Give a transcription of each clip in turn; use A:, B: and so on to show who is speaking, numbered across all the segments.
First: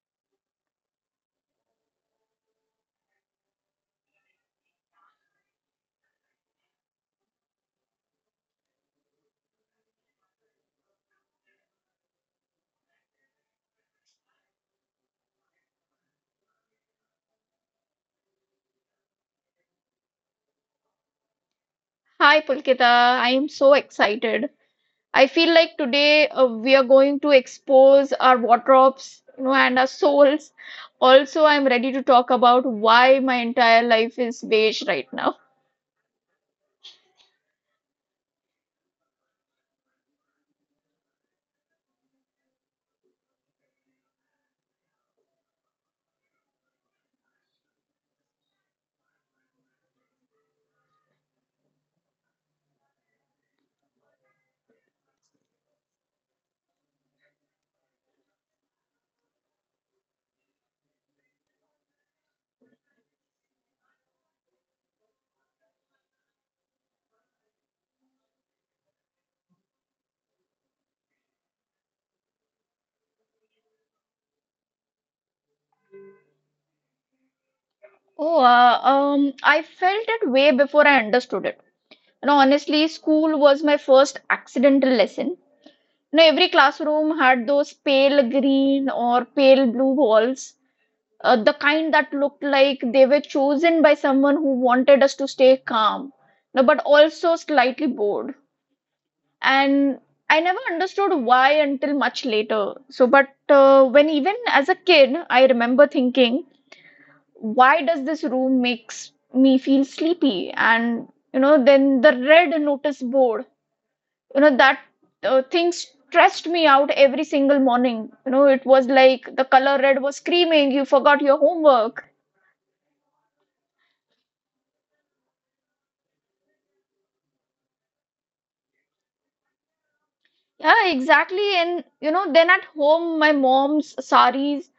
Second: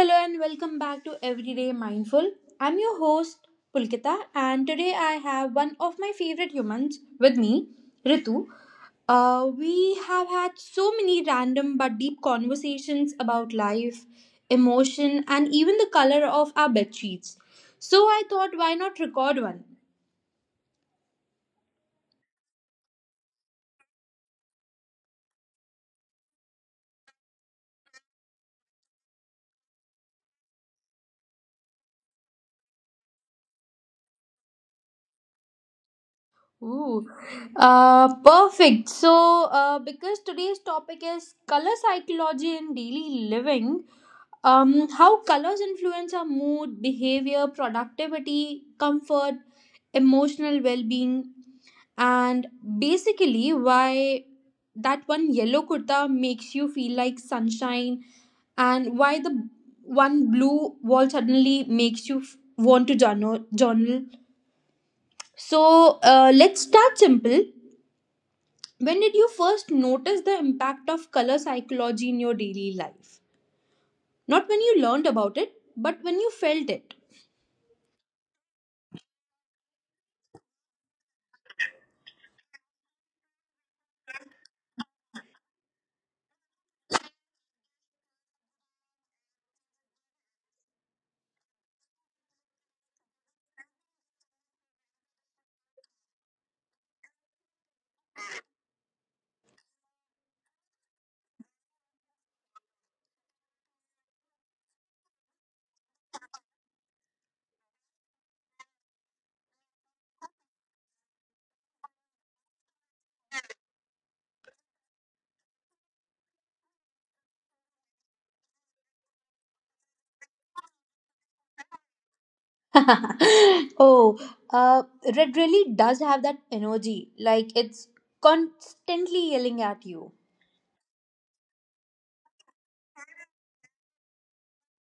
A: hello, and welcome back to Everyday Mindful. I'm your host, Pulkita, and today I have one of my favorite humans with me, Ritu. We have had so many random but deep conversations about life, emotion, and even the color of our bed sheets. So I thought, why not record one?
B: Hi, Pulkita. I am so excited. I feel like today we are going to expose our wardrobes, you know, and our souls. Also, I'm ready to talk about why my entire life is beige right now.
A: Ooh, perfect. So because today's topic is color psychology in daily living, how colors influence our mood, behavior, productivity, comfort, emotional well being, and basically why that one yellow kurta makes you feel like sunshine, and why the one blue wall suddenly makes you want to journal. So, let's start simple. When did you first notice the impact of color psychology in your daily life? Not when you learned about it, but when you felt it.
B: Oh, I felt it way before I understood it. You know, honestly, school was my first accidental lesson. You know, every classroom had those pale green or pale blue walls the kind that looked like they were chosen by someone who wanted us to stay calm, no, but also slightly bored. And I never understood why until much later. So, but when even as a kid, I remember thinking, why does this room makes me feel sleepy? And you know, then the red notice board, you know, that thing stressed me out every single morning. You know, it was like the color red was screaming, you forgot your homework.
A: Oh, uh, red really does have that energy. Like it's constantly yelling at you.
B: Yeah, exactly. And you know, then at home, my mom's saris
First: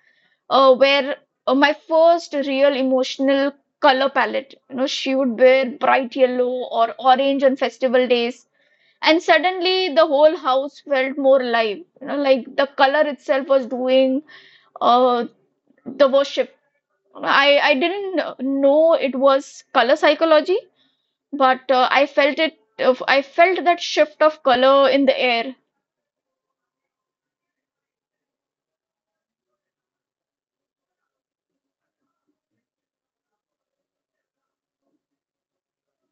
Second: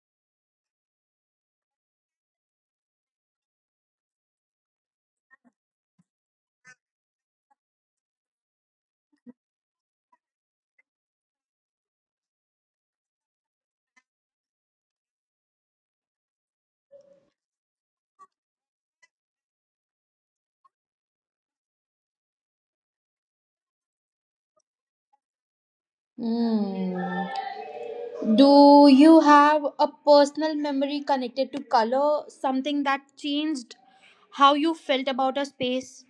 B: were my first real emotional color palette. You know, she would wear bright yellow or orange on festival days, and suddenly the whole house felt more alive. You know, like the color itself was doing uh, the worship. I didn't know it was color psychology, but I felt it. I felt that shift of color in the air.
A: Hmm. Do you have a personal memory connected to color? Something that changed how you felt about a space?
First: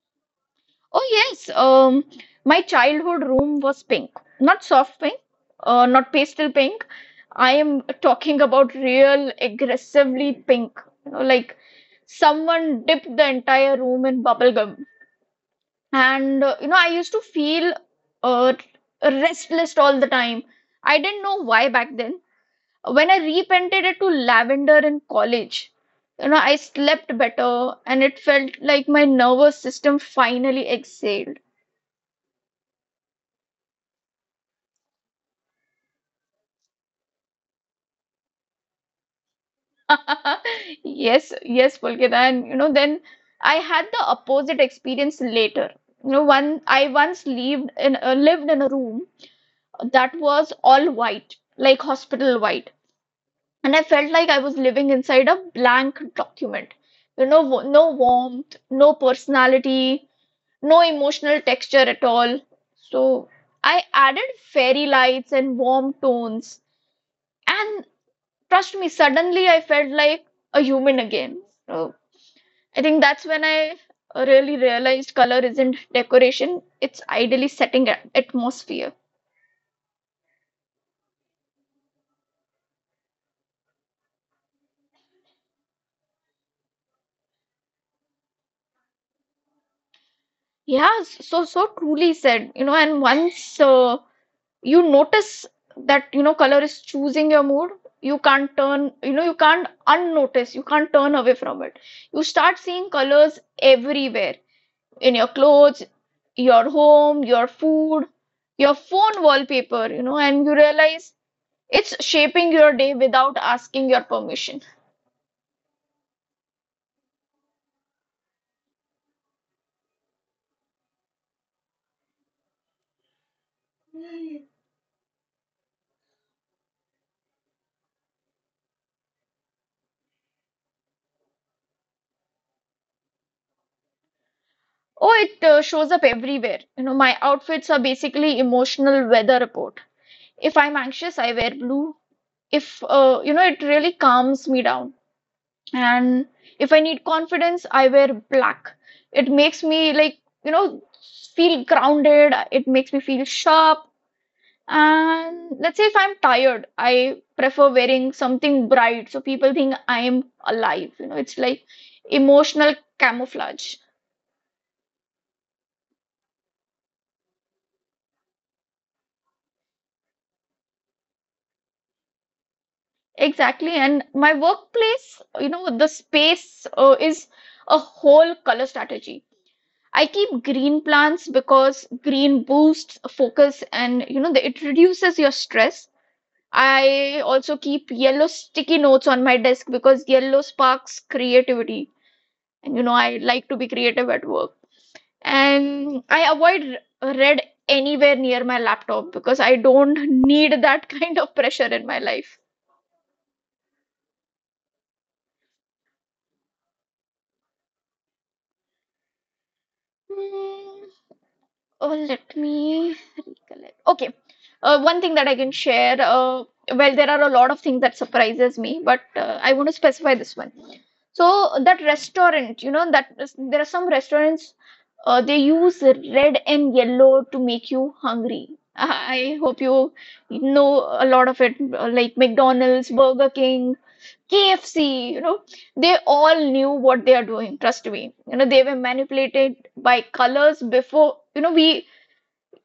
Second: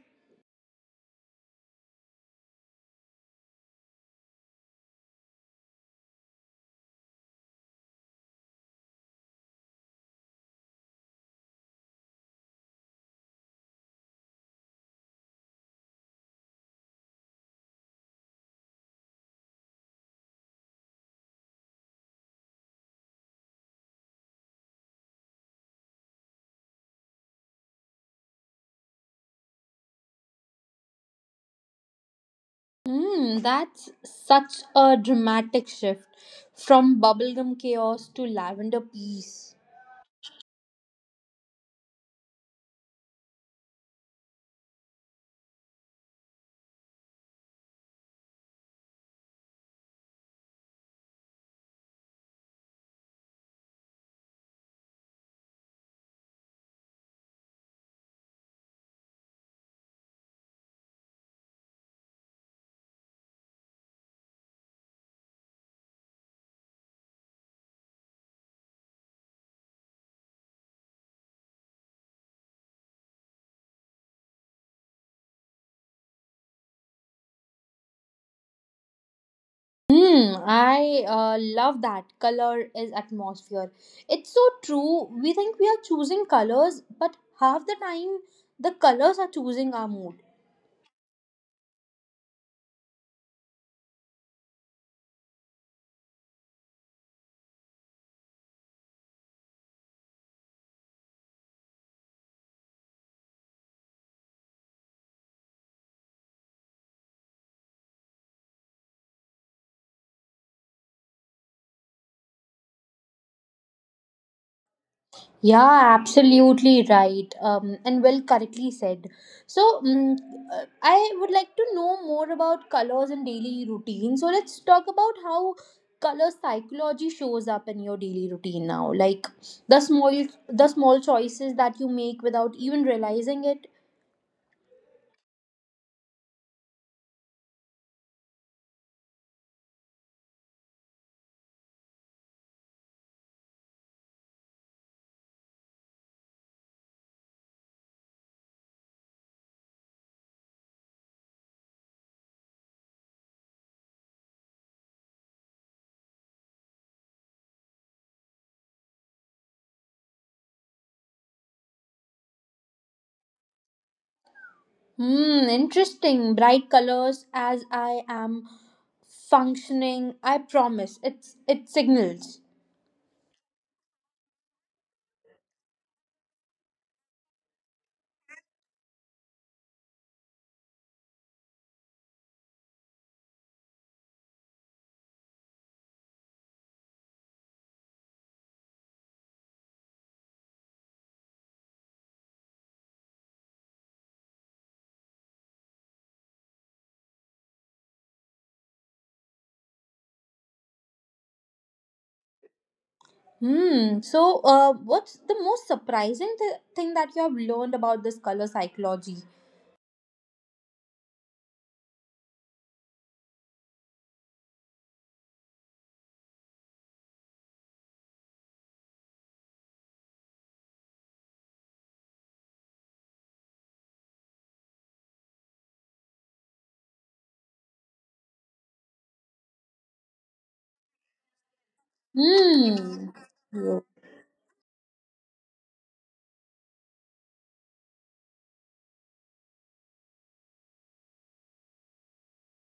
B: Oh yes, my childhood room was pink. Not soft pink, not pastel pink. I am talking about real aggressively pink. You know, like someone dipped the entire room in bubble gum. And you know, I used to feel uh, restless all the time. I didn't know why back then. When I repainted it to lavender in college, you know, I slept better and it felt like my nervous system finally exhaled.
A: Hmm, that's such a dramatic shift from bubblegum chaos to lavender peace.
B: Yes, yes, Pulkit. And you know, then I had the opposite experience later. You know, one I once lived in a room that was all white, like hospital white, and I felt like I was living inside a blank document. You know, no warmth, no personality, no emotional texture at all. So I added fairy lights and warm tones, and trust me, suddenly I felt like a human again. So, I think that's when I really realized color isn't decoration, it's ideally setting atmosphere.
A: Hmm, I love that. Color is atmosphere. It's so true. We think we are choosing colors, but half the time the colors are choosing our mood.
B: Yeah, so so truly said, you know, and once you notice that, you know, color is choosing your mood, you can't turn, you know, you can't unnotice, you can't turn away from it. You start seeing colors everywhere in your clothes, your home, your food, your phone wallpaper, you know, and you realize it's shaping your day without asking your permission.
A: Yeah, absolutely right. And well, correctly said. So I would like to know more about colors and daily routine. So, let's talk about how color psychology shows up in your daily routine now. Like the small choices that you make without even realizing it.
B: Oh, it shows up everywhere. You know, my outfits are basically emotional weather report. If I'm anxious, I wear blue. If you know, it really calms me down. And if I need confidence, I wear black. It makes me like, you know, feel grounded. It makes me feel sharp. And let's say if I'm tired, I prefer wearing something bright so people think I'm alive. You know, it's like emotional camouflage.
A: Hmm, interesting. Bright colors as I am functioning. I promise. It signals.
B: Exactly. And my workplace, you know, the space is a whole color strategy. I keep green plants because green boosts focus and, you know, it reduces your stress. I also keep yellow sticky notes on my desk because yellow sparks creativity. And, you know, I like to be creative at work. And I avoid red anywhere near my laptop because I don't need that kind of pressure in my life.
A: Hmm. So, what's the most surprising thing that you have learned about this color psychology?
B: Oh, let me recollect. Okay. One thing that I can share, well, there are a lot of things that surprises me, but I want to specify this one. So that restaurant, you know, that there are some restaurants, they use red and yellow to make you hungry. I hope you know a lot of it, like McDonald's,
A: Hmm.
B: Burger King,
A: Yeah.
B: KFC, you know, they all knew what they are doing, trust me. You know, they were manipulated by colors before, you know,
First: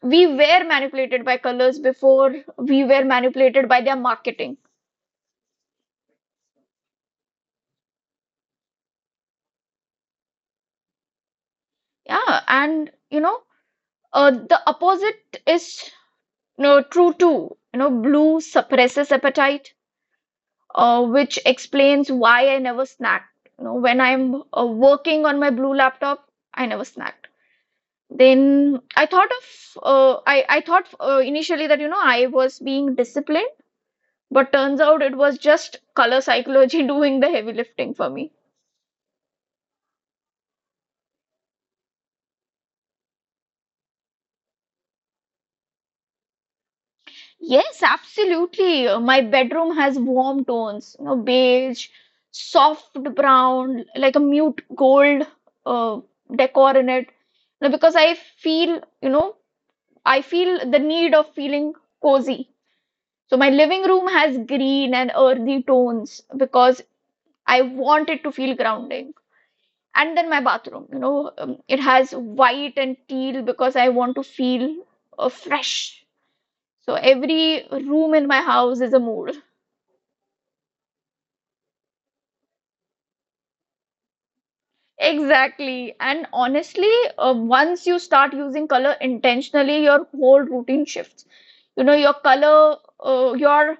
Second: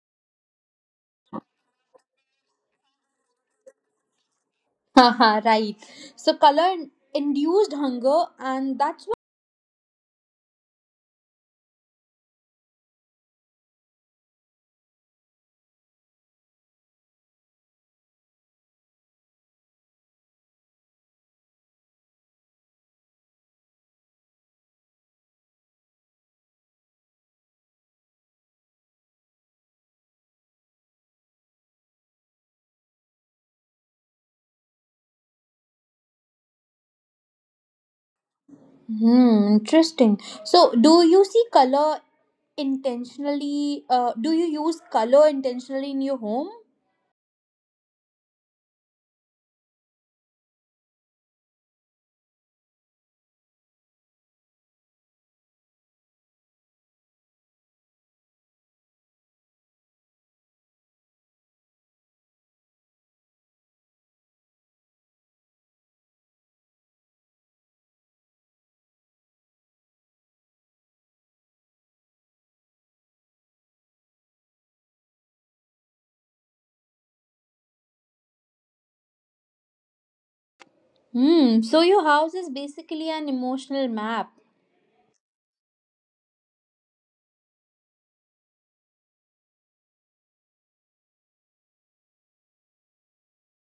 B: we were manipulated by colors before we were manipulated by their marketing.
A: Haha, right. So, color induced hunger, and that's what.
B: Yeah, and you know the opposite is you know, true too. You know, blue suppresses appetite, which explains why I never snacked, you know, when I'm working on my blue laptop I never snacked. Then I thought of I thought initially that you know I was being disciplined, but turns out it was just color psychology doing the heavy lifting for me.
A: Hmm. Interesting. So, do you see color intentionally? Do you use color intentionally in your home?
B: Yes, absolutely. My bedroom has warm tones, you know, beige, soft brown, like a mute gold uh, decor in it. No, because I feel, you know, I feel the need of feeling cozy. So my living room has green and earthy tones because I want it to feel grounding. And then my bathroom, you know, it has white and teal because I want to feel fresh. So every room in my house is a mood.
A: Hmm. So your house is basically an emotional map.
B: Exactly. And honestly, once you start using color intentionally, your whole routine shifts. You know, your color, uh, your,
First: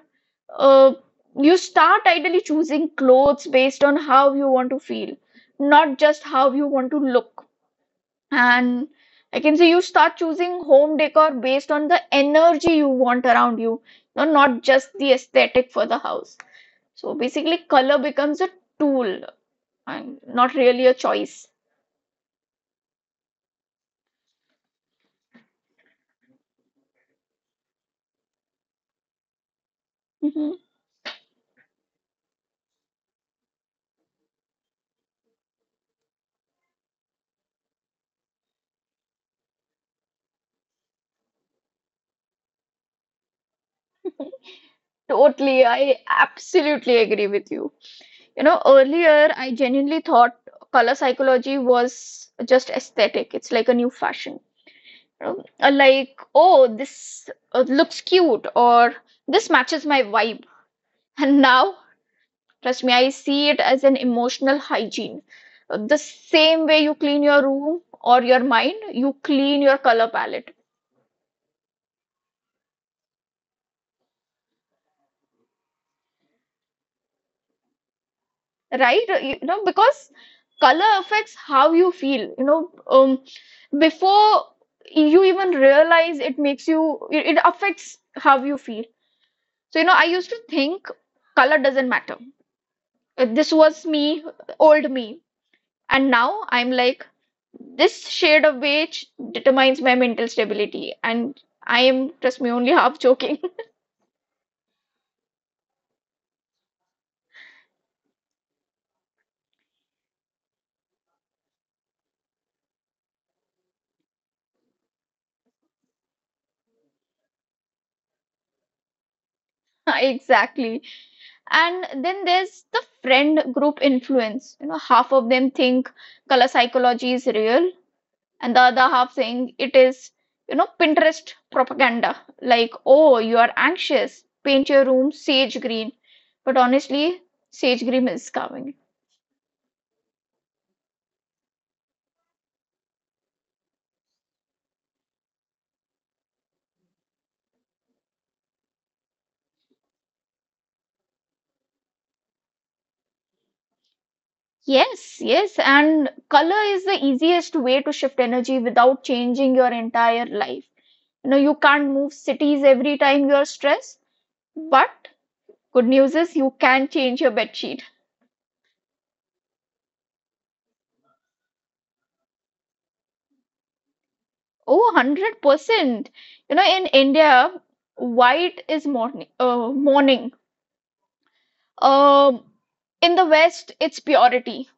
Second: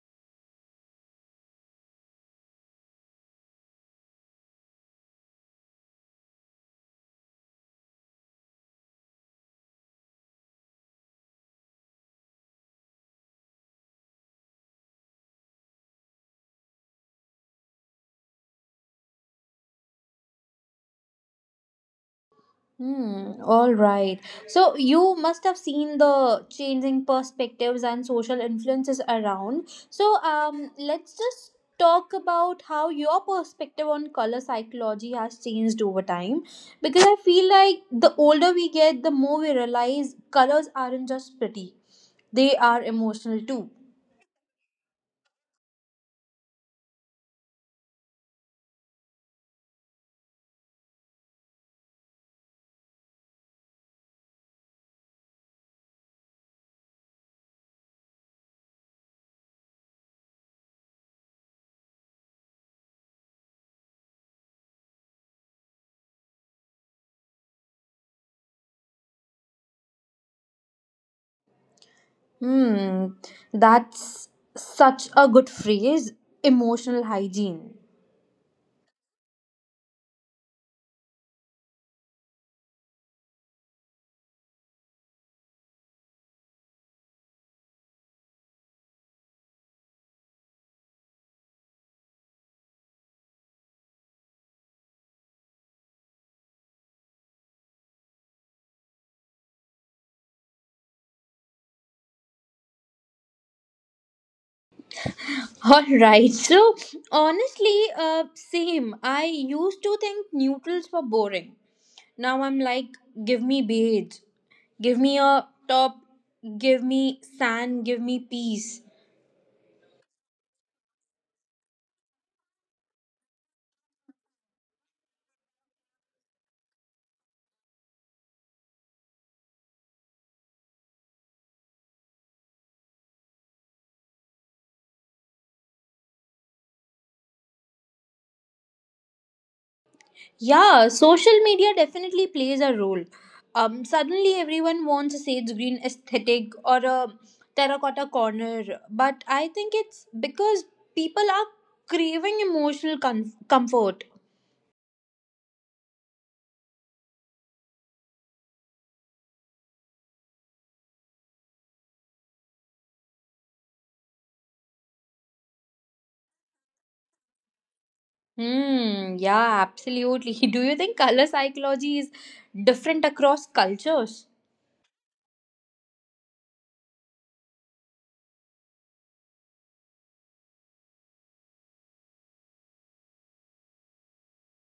B: uh, you start ideally choosing clothes based on how you want to feel, not just how you want to look. And I can say you start choosing home decor based on the energy you want around you, you know, not just the aesthetic for the house. So basically, color becomes a tool and not really a choice.
A: Hmm. All right. So you must have seen the changing perspectives and social influences around. So
B: Mm-hmm.
A: um, let's just talk about how your perspective on color psychology has changed over time, because I feel like the older we get, the more we realize colors aren't just pretty, they are emotional too.
B: Totally, I absolutely agree with you. You know, earlier I genuinely thought color psychology was just aesthetic. It's like a new fashion. You know? Like, oh, this looks cute or this matches my vibe. And now, trust me, I see it as an emotional hygiene. The same way you clean your room or your mind, you clean your color palette.
A: Hmm, that's such a good phrase, emotional hygiene.
B: Right? You know, because color affects how you feel, you know, before you even realize it affects how you feel. So, you know, I used to think color doesn't matter. This was me, old me. And now I'm like, this shade of beige determines my mental stability. And I am, trust me, only half joking.
A: All right. So honestly, same. I used to think neutrals were boring. Now I'm like, give me beige, give me a top, give me sand, give me peace.
B: Exactly. And then there's the friend group influence. You know, half of them think color psychology is real, and the other half think it is, you know, Pinterest propaganda. Like, oh, you are anxious, paint your room sage green. But honestly, sage green is calming.
A: Yeah, social media definitely plays a role. Suddenly everyone wants a sage green aesthetic or a terracotta corner, but I think it's because people are craving emotional comfort.
B: Yes, yes, and color is the easiest way to shift energy without changing your entire life. You know, you can't move cities every time you're stressed, but good news is you can change your bed sheet.
A: Hmm, yeah, absolutely. Do you think color psychology is different across cultures?
B: Oh, 100%. You know, in India, white is morning, Um, in the West, it's purity.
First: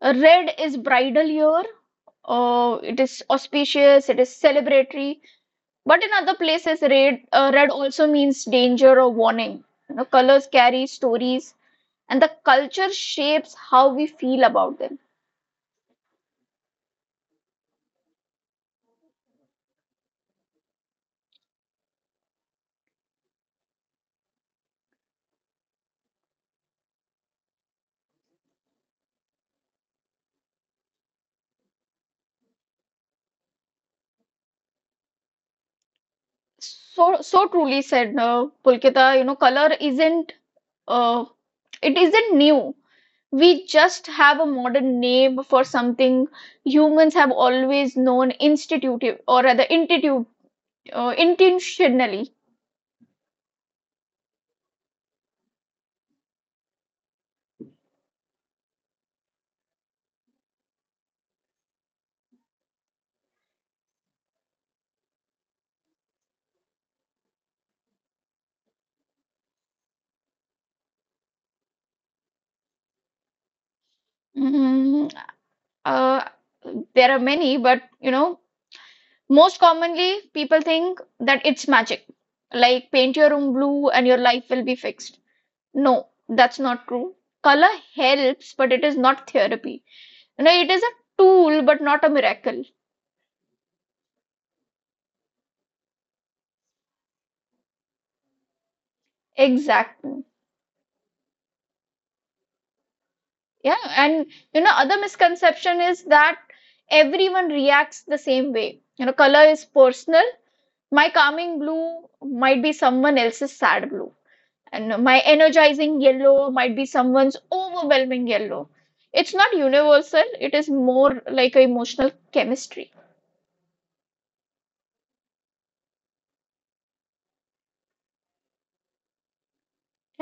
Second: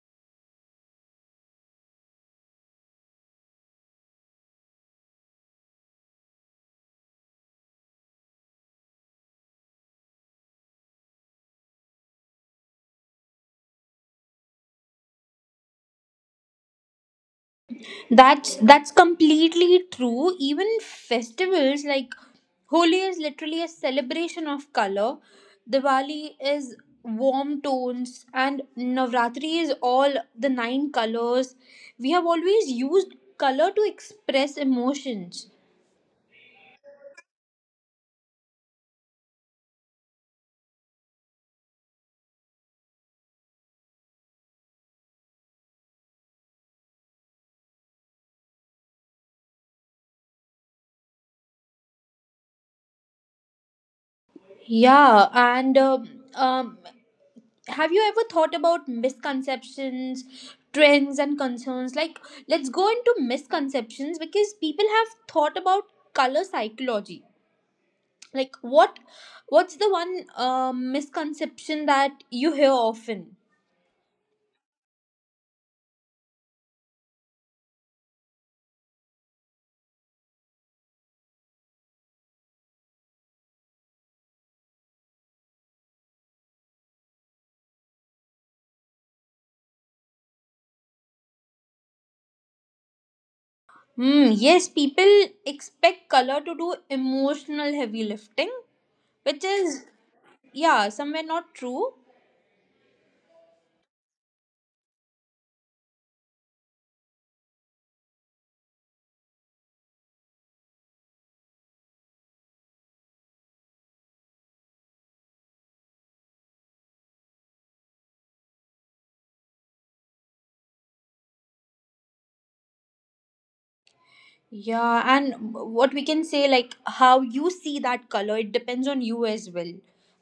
B: Red is bridal year. It is auspicious, it is celebratory. But in other places, red, red also means danger or warning. You know, colors carry stories, and the culture shapes how we feel about them.
A: That's completely true. Even festivals like Holi is literally a celebration of color. Diwali is warm tones and Navratri is all the nine colors. We have always used color to express emotions.
B: So, so truly said, Pulkita, you know, color isn't Uh, it isn't new. We just have a modern name for something humans have always known institutive or rather intuitive, intentionally.
A: Yeah, and have you ever thought about misconceptions, trends and concerns? Like, let's go into misconceptions, because people have thought about color psychology. Like, what what's the one misconception that you hear often?
B: Mm, uh, there are many, but you know, most commonly people think that it's magic, like paint your room blue and your life will be fixed. No, that's not true. Color helps, but it is not therapy. You know, it is a tool, but not a miracle.
A: Hmm. Yes, people expect color to do emotional heavy lifting, which is
B: Exactly.
A: yeah, somewhere not true.
B: Yeah, and you know, other misconception is that everyone reacts the same way. You know, color is personal. My calming blue might be someone else's sad blue, and my energizing yellow might be someone's overwhelming yellow. It's not universal, it is more like a emotional chemistry.
A: Yeah, and what we can say, like how you see that color, it depends on you as well,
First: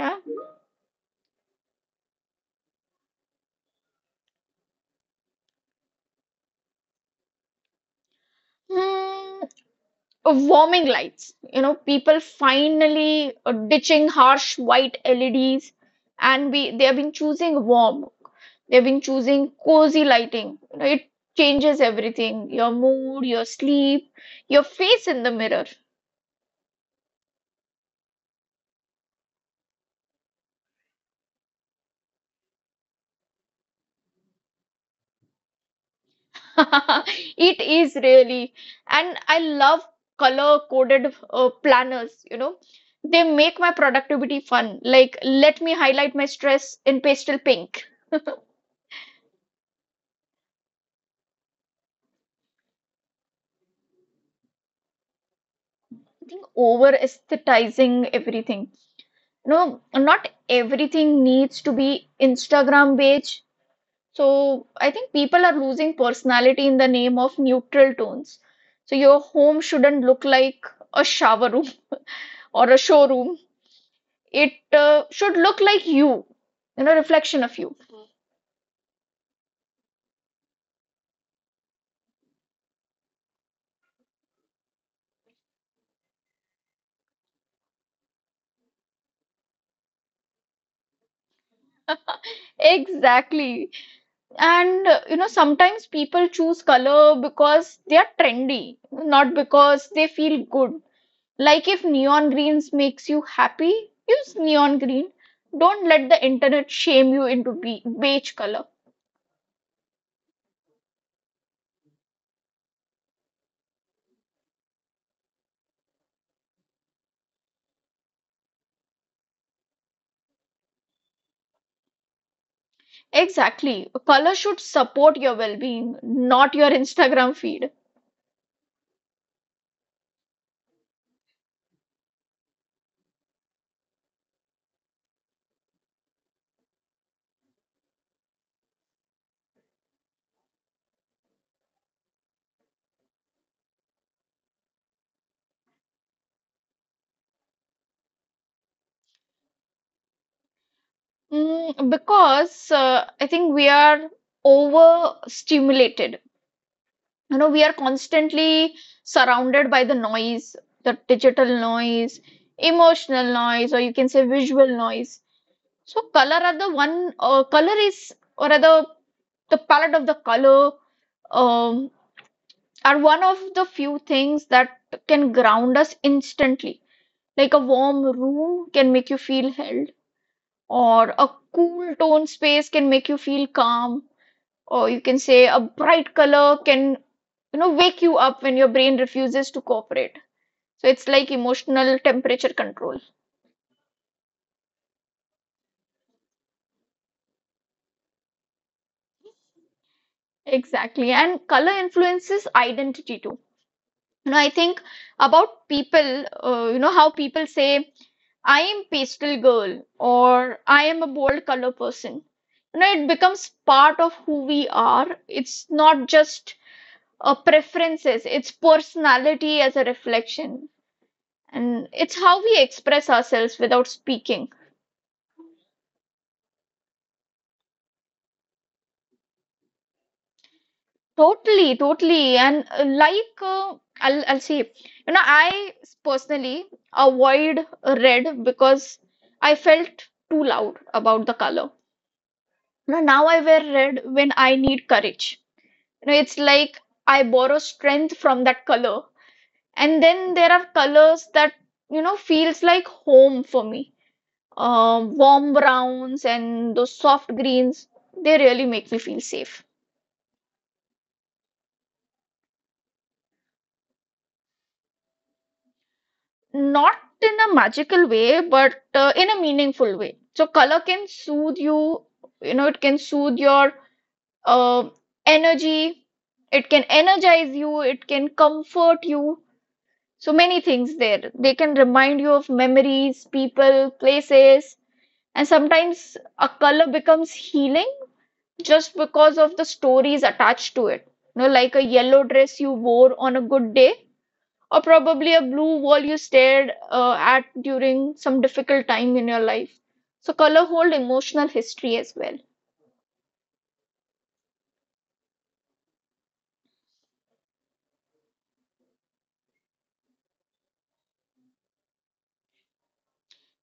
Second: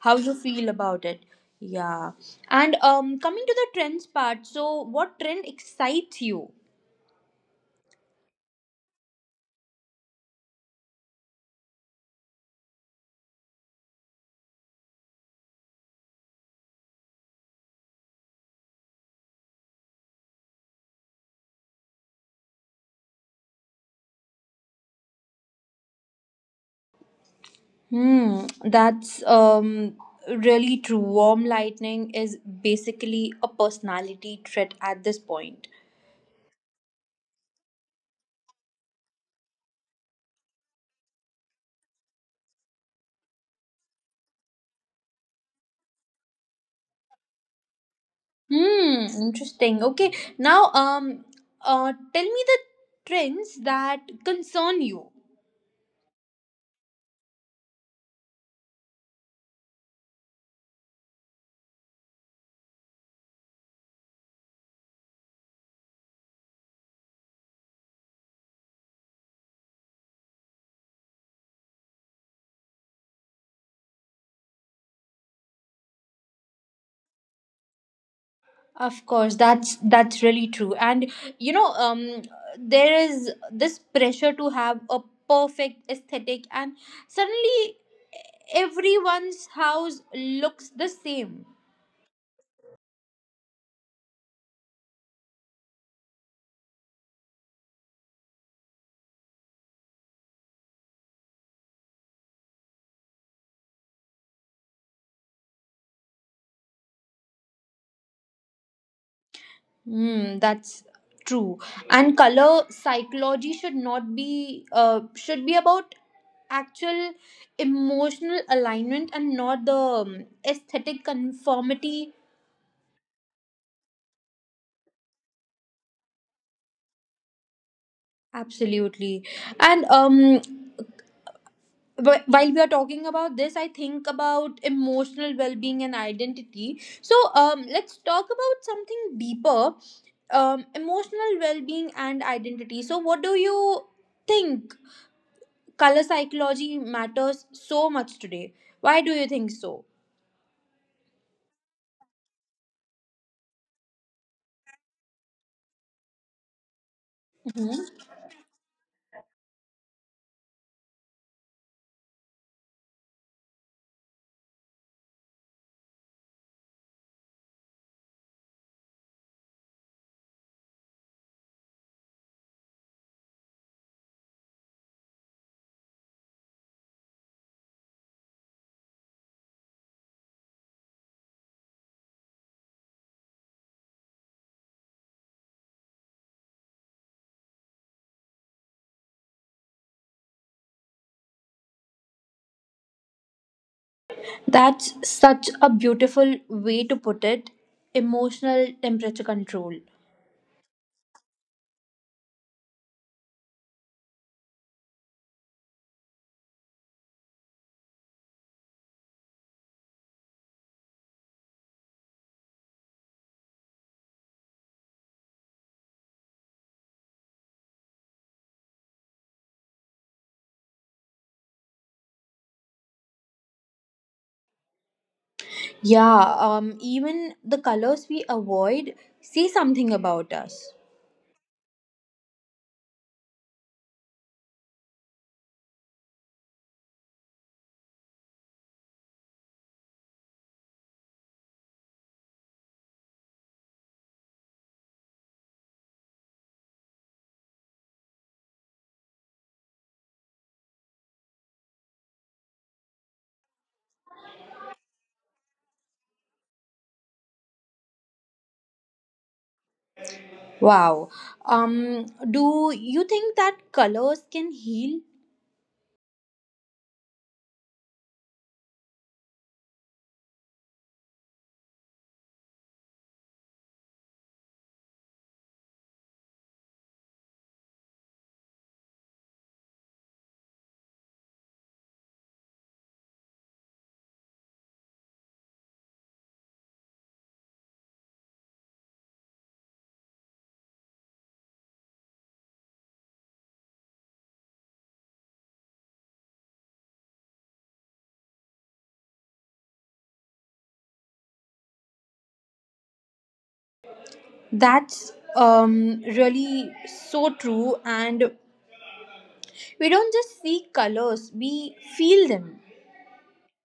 A: how you feel about it. Yeah. And coming to the trends part, so what trend excites you?
B: Hmm. Warming lights. You know, people finally ditching harsh white LEDs, and we they have been choosing warm. They've been choosing cozy lighting. You know, it changes everything: your mood, your sleep, your face in the mirror.
A: Hmm, that's really true. Warm lightning is basically a personality trait at this point.
B: It is really, and I love color-coded planners. You know, they make my productivity fun. Like, let me highlight my stress in pastel pink.
A: Hmm, interesting. Okay, now tell me the trends that concern you.
B: Over aesthetizing everything. No, not everything needs to be instagram page. So I think people are losing personality in the name of neutral tones. So your home shouldn't look like a shower room or a showroom. It should look like you know, reflection of you.
A: Of course, that's really true. And you know, um, there is this pressure to have a perfect aesthetic, and suddenly everyone's house looks the same.
B: Exactly, and you know sometimes people choose color because they are trendy, not because they feel good. Like if neon greens makes you happy, use neon green. Don't let the internet shame you into beige color.
A: Hmm, that's true. And color psychology should not be should be about actual emotional alignment and not the aesthetic conformity.
B: Exactly. Color should support your well-being, not your Instagram feed.
A: Absolutely. And but while we are talking about this, I think about emotional well-being and identity. So let's talk about something deeper, emotional well-being and identity. So what do you think color psychology matters so much today? Why do you think so?
B: Because I think we are overstimulated. You know, we are
A: Mhm.
B: constantly surrounded by the noise, the digital noise, emotional noise, or you can say visual noise. So color are the one color is or rather the palette of the color um, are one of the few things that can ground us instantly. Like a warm room can make you feel held, or a cool tone space can make you feel calm, or you can say a bright color can, wake you up when your brain refuses to cooperate. So it's like emotional temperature control.
A: That's such a beautiful way to put it, emotional temperature control.
B: Exactly. And color influences identity too. You know, I think about people, you know, how people say I am pastel girl or I am a bold color person. You know, it becomes part of who we are. It's not just preferences, it's personality as a reflection, and it's how we express ourselves without speaking.
A: Yeah even the colors we avoid say something about us.
B: Totally, and like, I'll say, you know, I personally avoid red because I felt too loud about the color. No, now I wear red when I need courage. You know, it's like I borrow strength from that color. And then there are colors that, you know, feels like home for me. Warm browns and those soft greens, they really make me feel safe.
A: Wow. Do you think that colors can heal?
B: Not in a magical way, but in a meaningful way. So color can soothe you, you know, it can soothe your uh, energy, it can energize you, it can comfort you. So many things there. They can remind you of memories, people, places, and sometimes a color becomes healing just because of the stories attached to it. You know, like a yellow dress you wore on a good day, or probably a blue wall you stared at during some difficult time in your life. So color hold emotional history as well.
A: That's really so true. And we don't just see colors, we feel them.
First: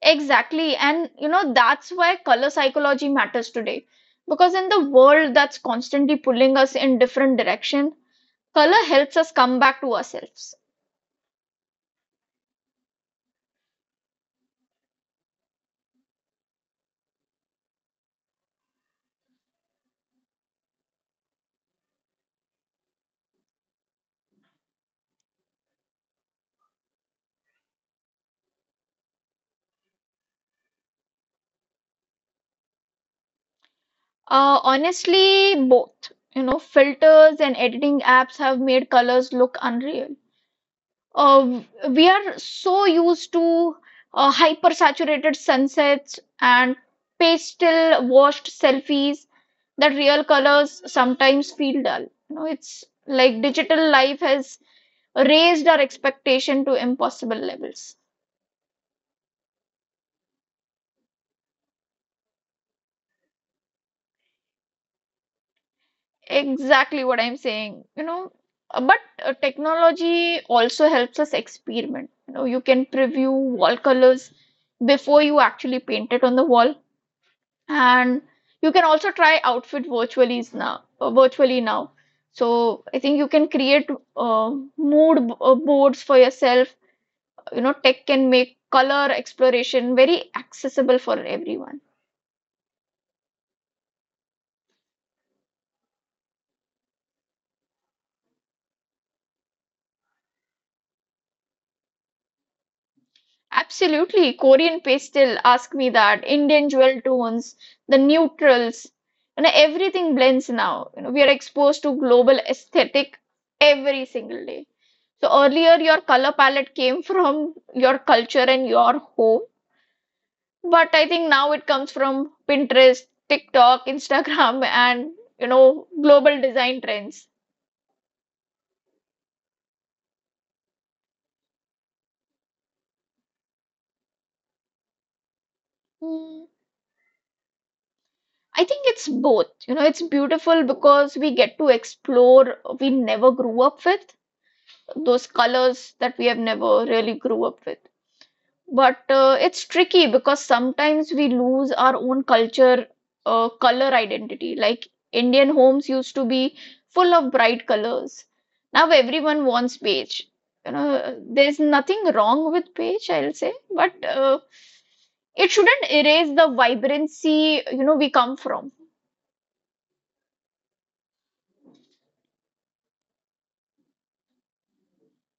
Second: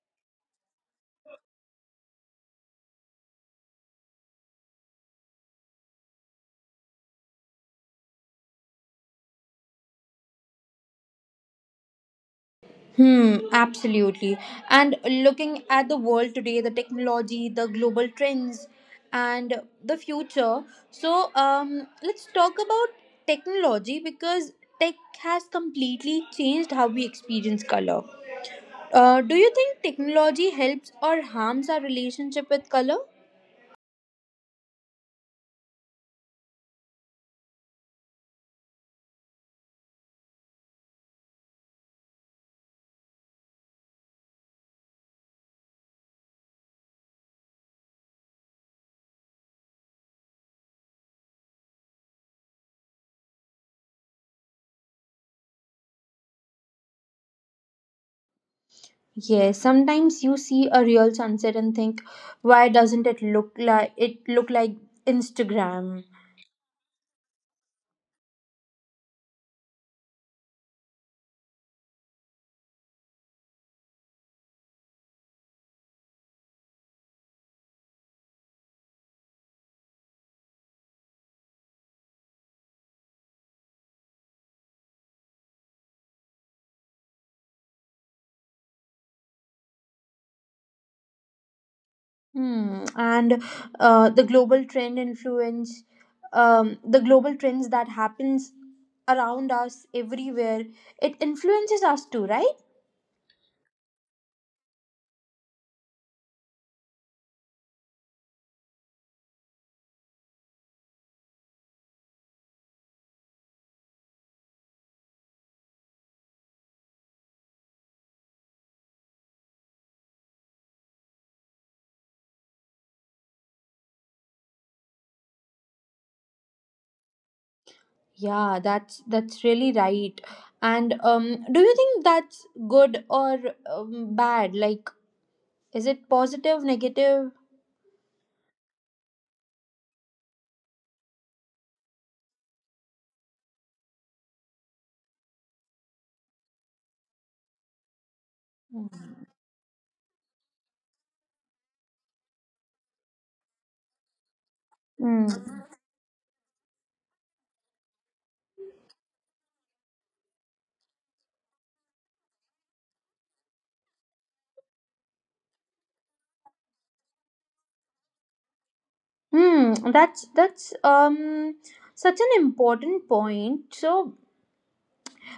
B: Exactly, and you know, that's why color psychology matters today, because in the world that's constantly pulling us in different direction, color helps us come back to ourselves.
A: Hmm, absolutely. And looking at the world today, the technology, the global trends, and the future. So, let's talk about technology, because tech has completely changed how we experience color. Do you think technology helps or harms our relationship with color?
B: Honestly, both. You know, filters and editing apps have made colors look unreal. Uh, we are so used to hyper saturated sunsets and pastel washed selfies that real colors sometimes feel dull. You know, it's like digital life has raised our expectation to impossible levels.
A: Yes, sometimes you see a real sunset and think, why doesn't it look like Instagram?
B: Exactly what I'm saying, you know. But technology also helps us experiment. You know, you can preview wall colors before you actually paint it on the wall, and you can also try outfit virtually is now, virtually now. So I think you can create mood boards for yourself. You know, tech can make color exploration very accessible for everyone.
A: Hmm. And the global trend influence, the global trends that happens around us everywhere, it influences us too, right?
B: Absolutely. Korean pastel, ask me that. Indian jewel tones, the neutrals, you know, everything blends now. You know, we are exposed to global aesthetic every single day. So earlier your color palette came from your culture and your home, but I think now it comes from Pinterest, TikTok, Instagram, and you know, global design trends.
A: Yeah, that's really right. And do you think that's good or bad? Like, is it
B: Hmm.
A: positive, negative?
B: I think it's both. You know, it's beautiful because we get to explore we never grew up with those colors that we have never really grew up with. But it's tricky because sometimes we lose our own culture, color identity. Like
A: Hmm.
B: Indian homes used to be full of bright colors. Now everyone wants beige. You know, there's nothing wrong with beige, I'll say, but it shouldn't erase the vibrancy, you know, we come from.
A: Hmm. That's such an important point. So,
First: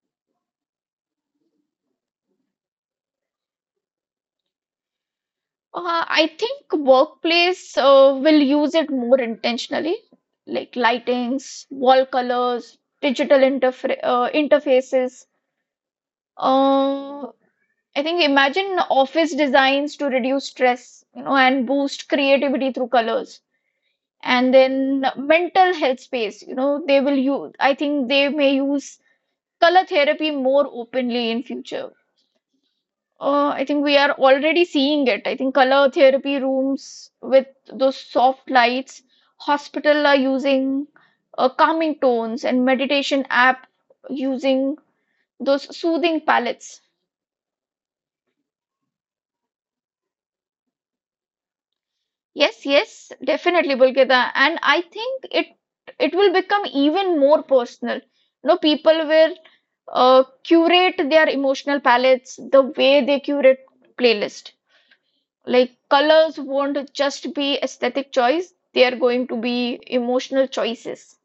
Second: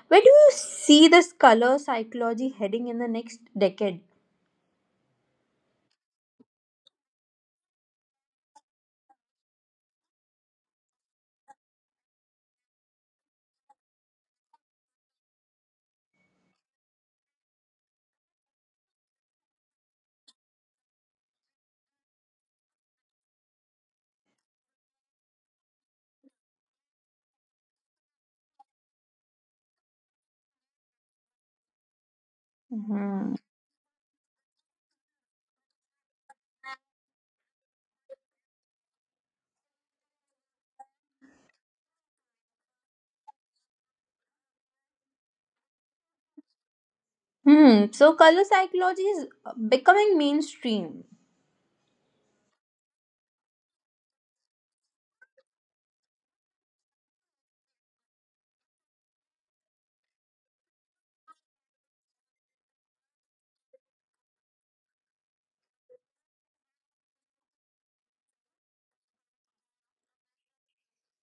A: where do you see this color psychology heading in the next decade?
B: I think workplace will use it more intentionally, like lightings, wall colors, digital interfra interfaces. Uh, I think imagine office designs to reduce stress, you know, and boost creativity through colors. And then mental health space, you know, I think they may use color therapy more openly in future.
A: Hmm.
B: I think we are already seeing it. I think color therapy rooms with those soft lights, hospital are using calming tones, and meditation app using those soothing palettes.
A: Hmm. So, color psychology is becoming mainstream.
B: Yes, yes, definitely, Bulkita. And I think it will become even more personal. You know, people will curate their emotional palettes the way they curate playlist. Like colors won't just be aesthetic choice, they are going to be emotional choices.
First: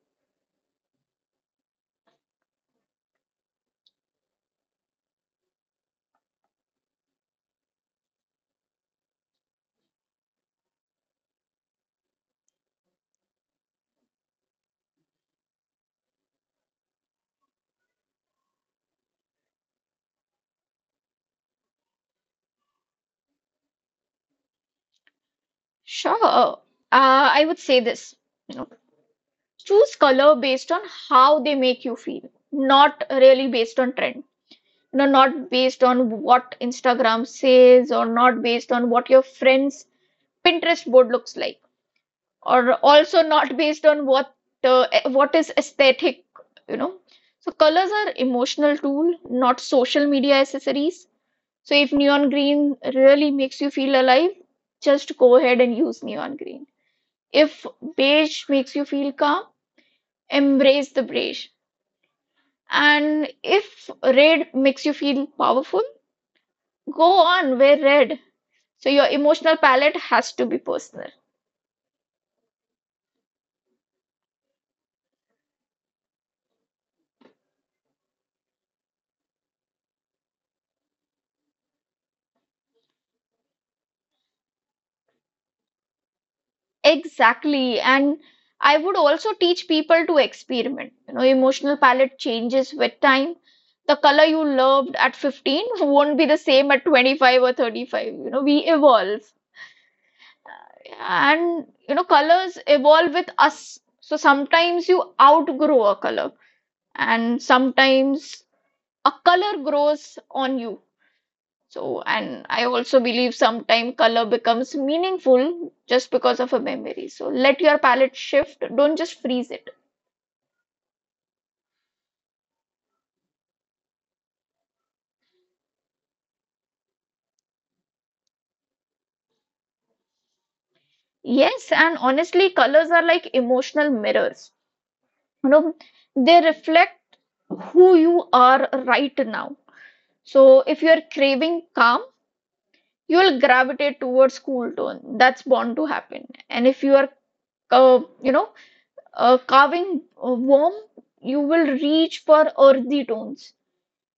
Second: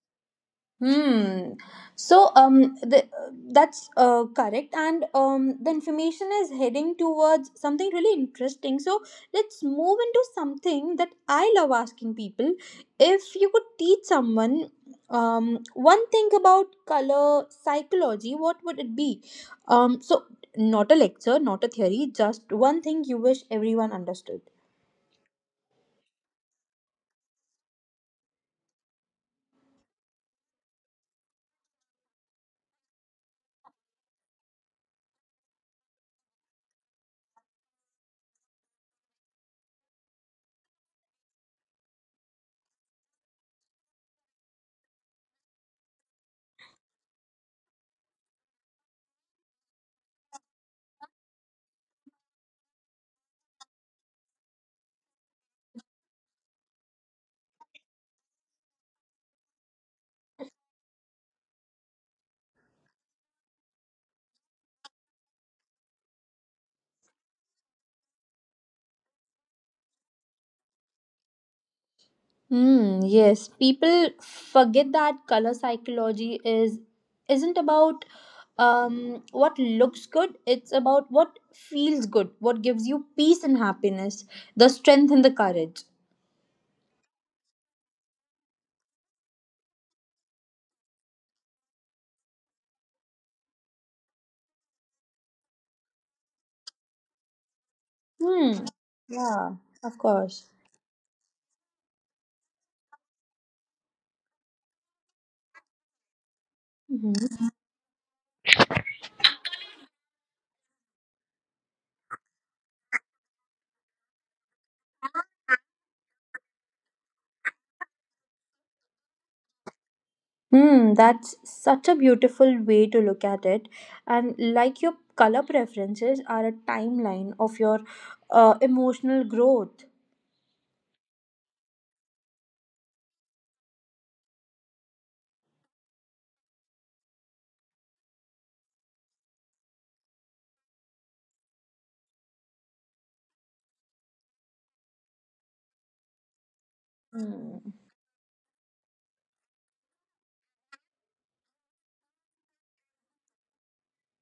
A: Hmm. So that's correct, and the information is heading towards something really interesting. So let's move into something that I love asking people. If you could teach someone one thing about color psychology, what would it be? Um, so Not a lecture, not a theory, just one thing you wish everyone understood.
B: Sure. I would say this, you know, choose color based on how they make you feel, not really based on trend. No, not based on what Instagram says, or not based on what your friend's Pinterest board looks like, or also not based on what what is aesthetic, you know. So colors are emotional tool, not social media accessories. So if neon green really makes you feel alive, just go ahead and use neon green. If beige makes you feel calm, embrace the beige. And if red makes you feel powerful, go on, wear red. So your emotional palette has to be personal.
A: Hmm, yes, people forget that color psychology is isn't about what looks good, it's about what feels good, what gives you peace and happiness, the strength and the courage.
B: Exactly. And I would also teach people to experiment. You know, emotional palette changes with time. The color you loved at 15 won't be the same at 25 or 35. You know, we
A: Hmm.
B: evolve.
A: Yeah, of course.
B: And you know, colors evolve with us. So sometimes you outgrow a color, and
A: Hmm.
B: sometimes a color grows on you. So, and I also believe sometimes color becomes meaningful just because of a memory. So let your palette shift, don't just freeze it.
A: Hmm, that's such a beautiful way to look at it. And like your color preferences are a timeline of your emotional growth.
B: Yes, and honestly colors are like emotional mirrors, you know, they reflect who you are right now. So if you are craving calm, you will gravitate towards cool tone, that's bound to happen. And if you are
A: Hmm.
B: you know, carving warm, you will reach for earthy tones.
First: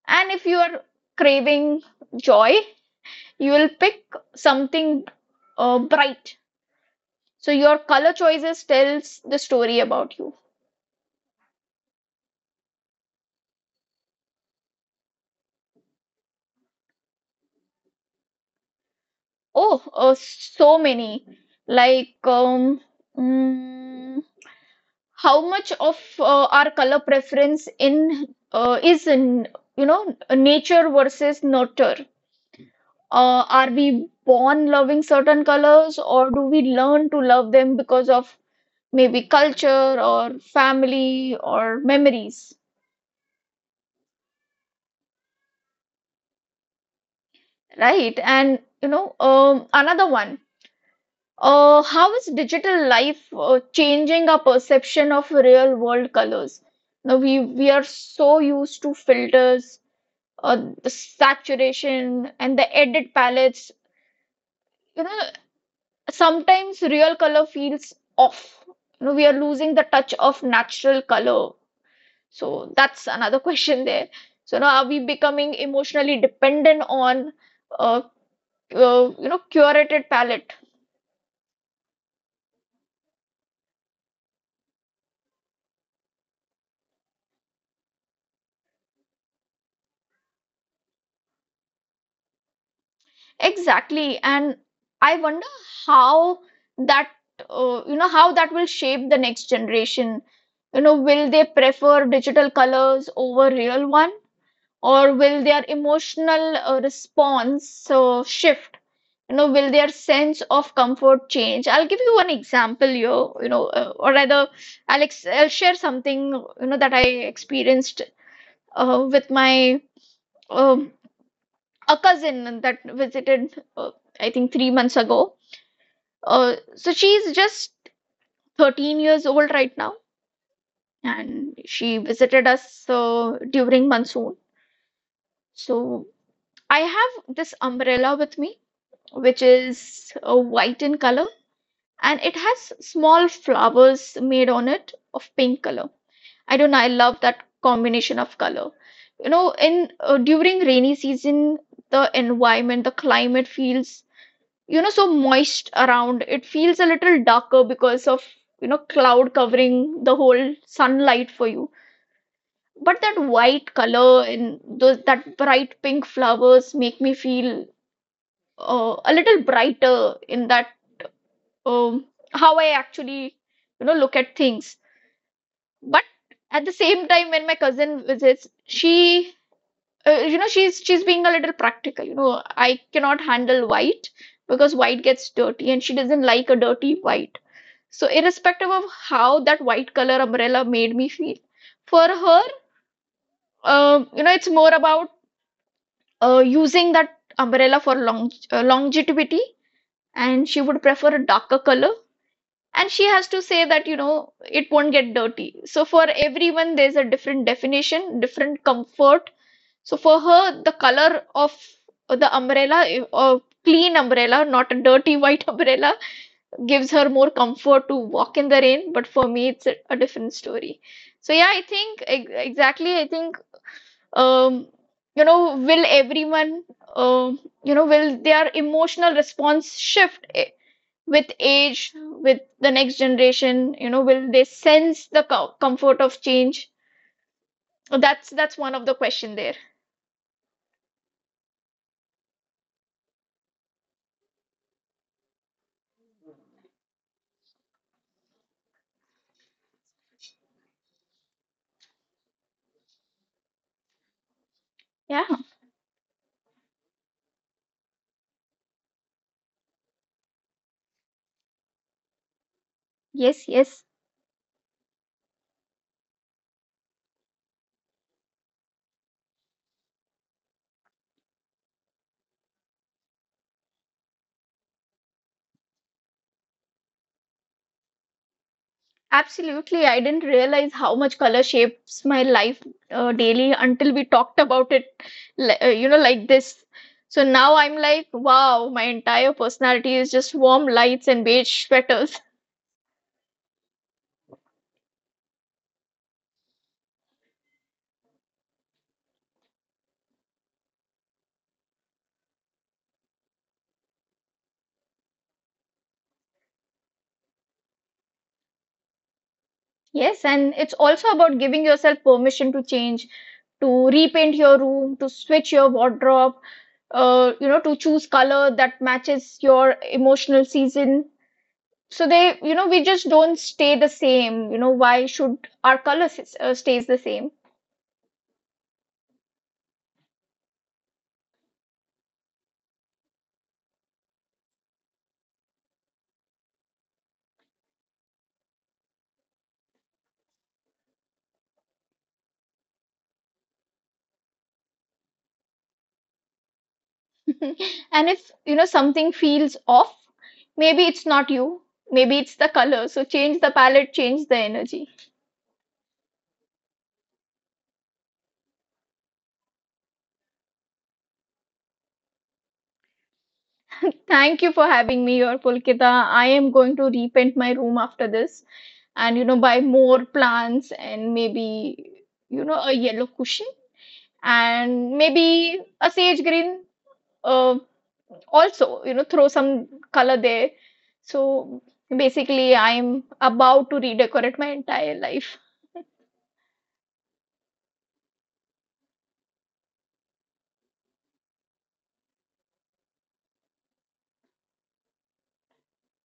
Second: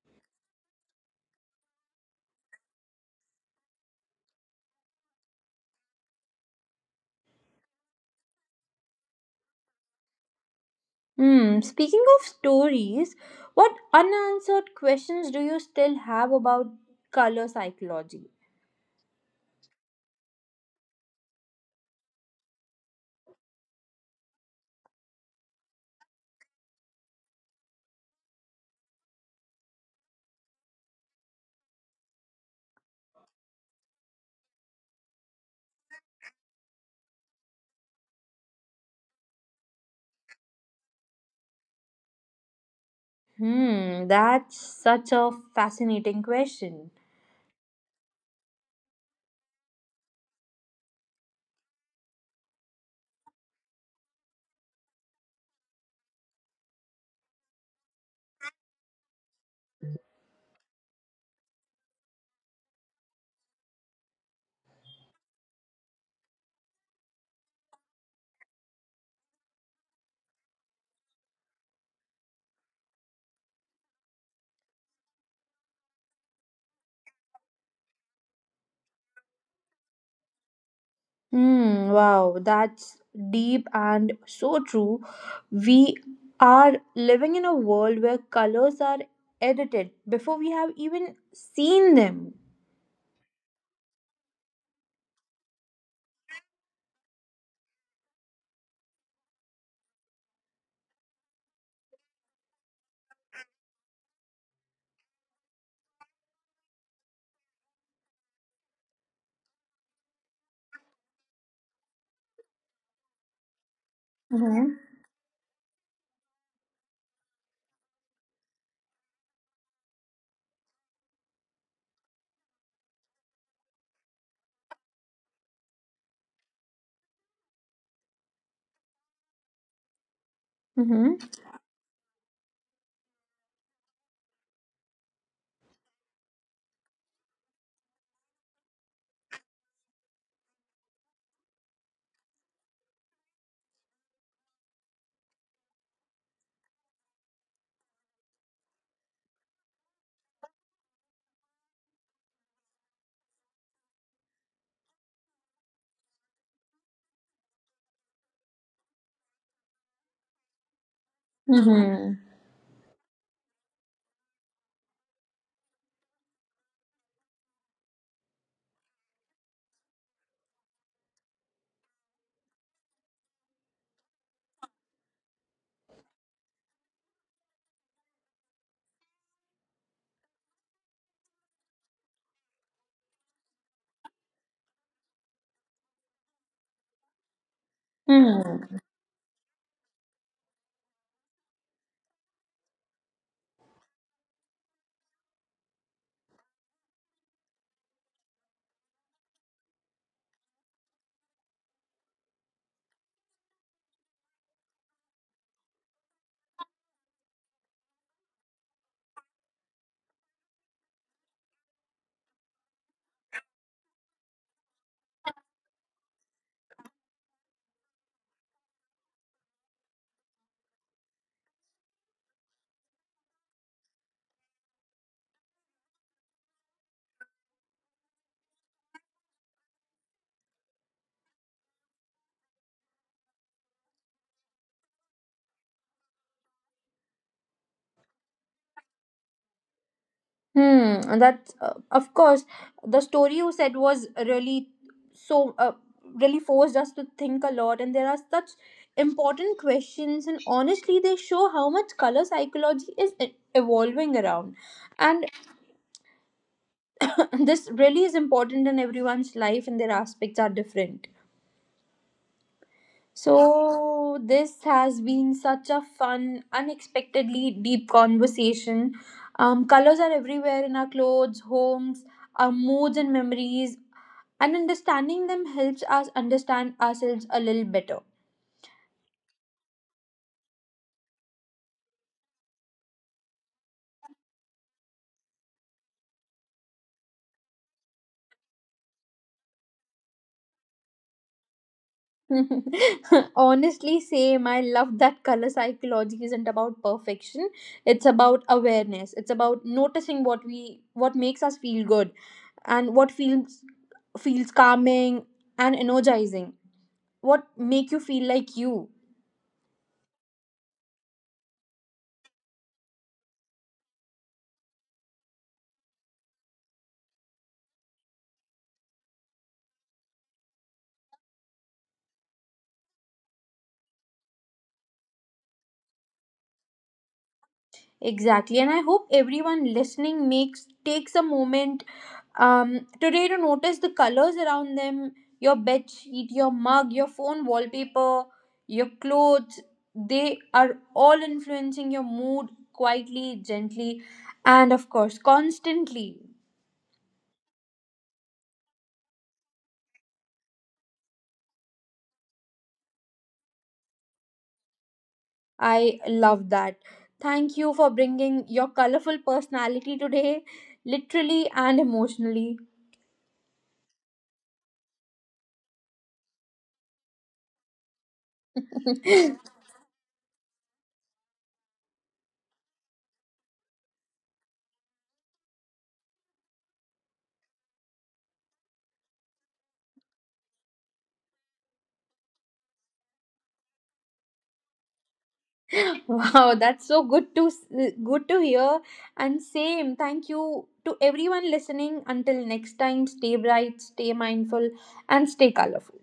B: And if you are craving joy, you will pick something bright. So your color choices tells the story about you.
A: Hmm. Speaking of stories, what unanswered questions do you still have about color psychology?
B: Oh, so many. Like, mm, how much of our color preference in is in, you know, nature versus nurture? Are we born loving certain colors, or do we learn to love them because of maybe culture or family or memories?
A: Hmm. That's such a fascinating question.
B: Right, and you know, another one, how is digital life changing our perception of real world colors? Now we are so used to filters, uh, the saturation and the added palettes. You know, sometimes real color feels off. You know, we are losing the touch of natural color. So that's another question there. So now, are we becoming emotionally dependent on, uh, you know, curated palette?
A: Hmm. Wow. That's deep and so true. We are living in a world where colors are edited before we have even seen them.
B: Exactly. And I wonder how that, you know, how that will shape the next generation. You know, will they prefer digital colors over real one? Or will their emotional response shift? You know, will their sense of comfort change? I'll give you one example here, you know, or rather,
A: Mm-hmm.
B: I'll, ex- I'll share something, you know, that I experienced with my um, a cousin that visited, I think, 3 months ago. So she's just 13 years old right now,
A: Mm-hmm.
B: and she visited us during monsoon. So I have this umbrella with me which is white in color, and it has small flowers made on it of pink color. I don't know, I love that combination of color. You know, in during rainy season, the environment, the climate feels, you know, so moist around. It feels a little darker because of, you know, cloud covering the whole sunlight for you. But that white color and those that bright pink flowers make me feel a little brighter in that um, how I actually, you know, look at things. But at the same time, when my cousin visits, she, you know, she's being a little practical. You know, I cannot handle white because white gets dirty, and she doesn't like a dirty white. So, irrespective
A: Mm-hmm.
B: of how that white color umbrella made me feel, for her, you know, it's more about using that umbrella for longevity, and she would prefer a darker color, and she has to say that you know, it won't get dirty. So for everyone there's a different definition, different comfort. So for her, the color of the umbrella, a clean umbrella, not a dirty white umbrella, gives her more comfort to walk in the rain, but for me, it's a different story. So yeah, I think exactly I think um you know, will everyone, you know, will their emotional response shift, with age, with the next generation, you know, will they sense the comfort of change? That's one of the question there.
A: Hmm, and that of course the story you said was really so really forced us to think a lot, and there are such important questions, and honestly, they show how much color psychology is evolving around,
B: Yeah.
A: and this really is important in everyone's life, and their aspects are different.
B: Yes. Yes.
A: So, this has been such a fun, unexpectedly deep conversation. Colors are everywhere in our clothes, homes, our moods, and memories, and understanding them helps us understand ourselves a little better.
B: Absolutely. I didn't realize how much color shapes my life daily until we talked about it, you know, like this. So now I'm like, wow, my entire personality is just warm lights and beige sweaters.
A: Honestly, same. I love that color psychology isn't about perfection. It's about awareness. It's about noticing what makes us feel good and what feels calming and energizing, what make you feel like you.
B: Yes, and it's also about giving yourself permission to change, to repaint your room, to switch your wardrobe, you know, to choose color that matches your emotional season. So they, you know, we just don't stay the same. You know, why should our color stays the same?
A: Exactly, and I hope everyone listening makes takes a moment today to notice the colors around them, your bed sheet, your mug, your phone wallpaper, your clothes, they are all influencing your mood quietly, gently, and of course constantly.
B: And if, you know, something feels off, maybe it's not you, maybe it's the color. So change the palette, change the energy.
A: I love that. Thank you for bringing your colorful personality today, literally and emotionally.
B: Thank you for having me here, Pulkita. I am going to repaint my room after this and, you know, buy more plants and maybe, you know, a yellow cushion and maybe a sage green. Uh, Also, you know, throw some color there. So basically, I'm about to redecorate my entire life.
A: Wow, that's so good to good to hear. And same, thank you to everyone listening. Until next time, stay bright, stay mindful, and stay colorful.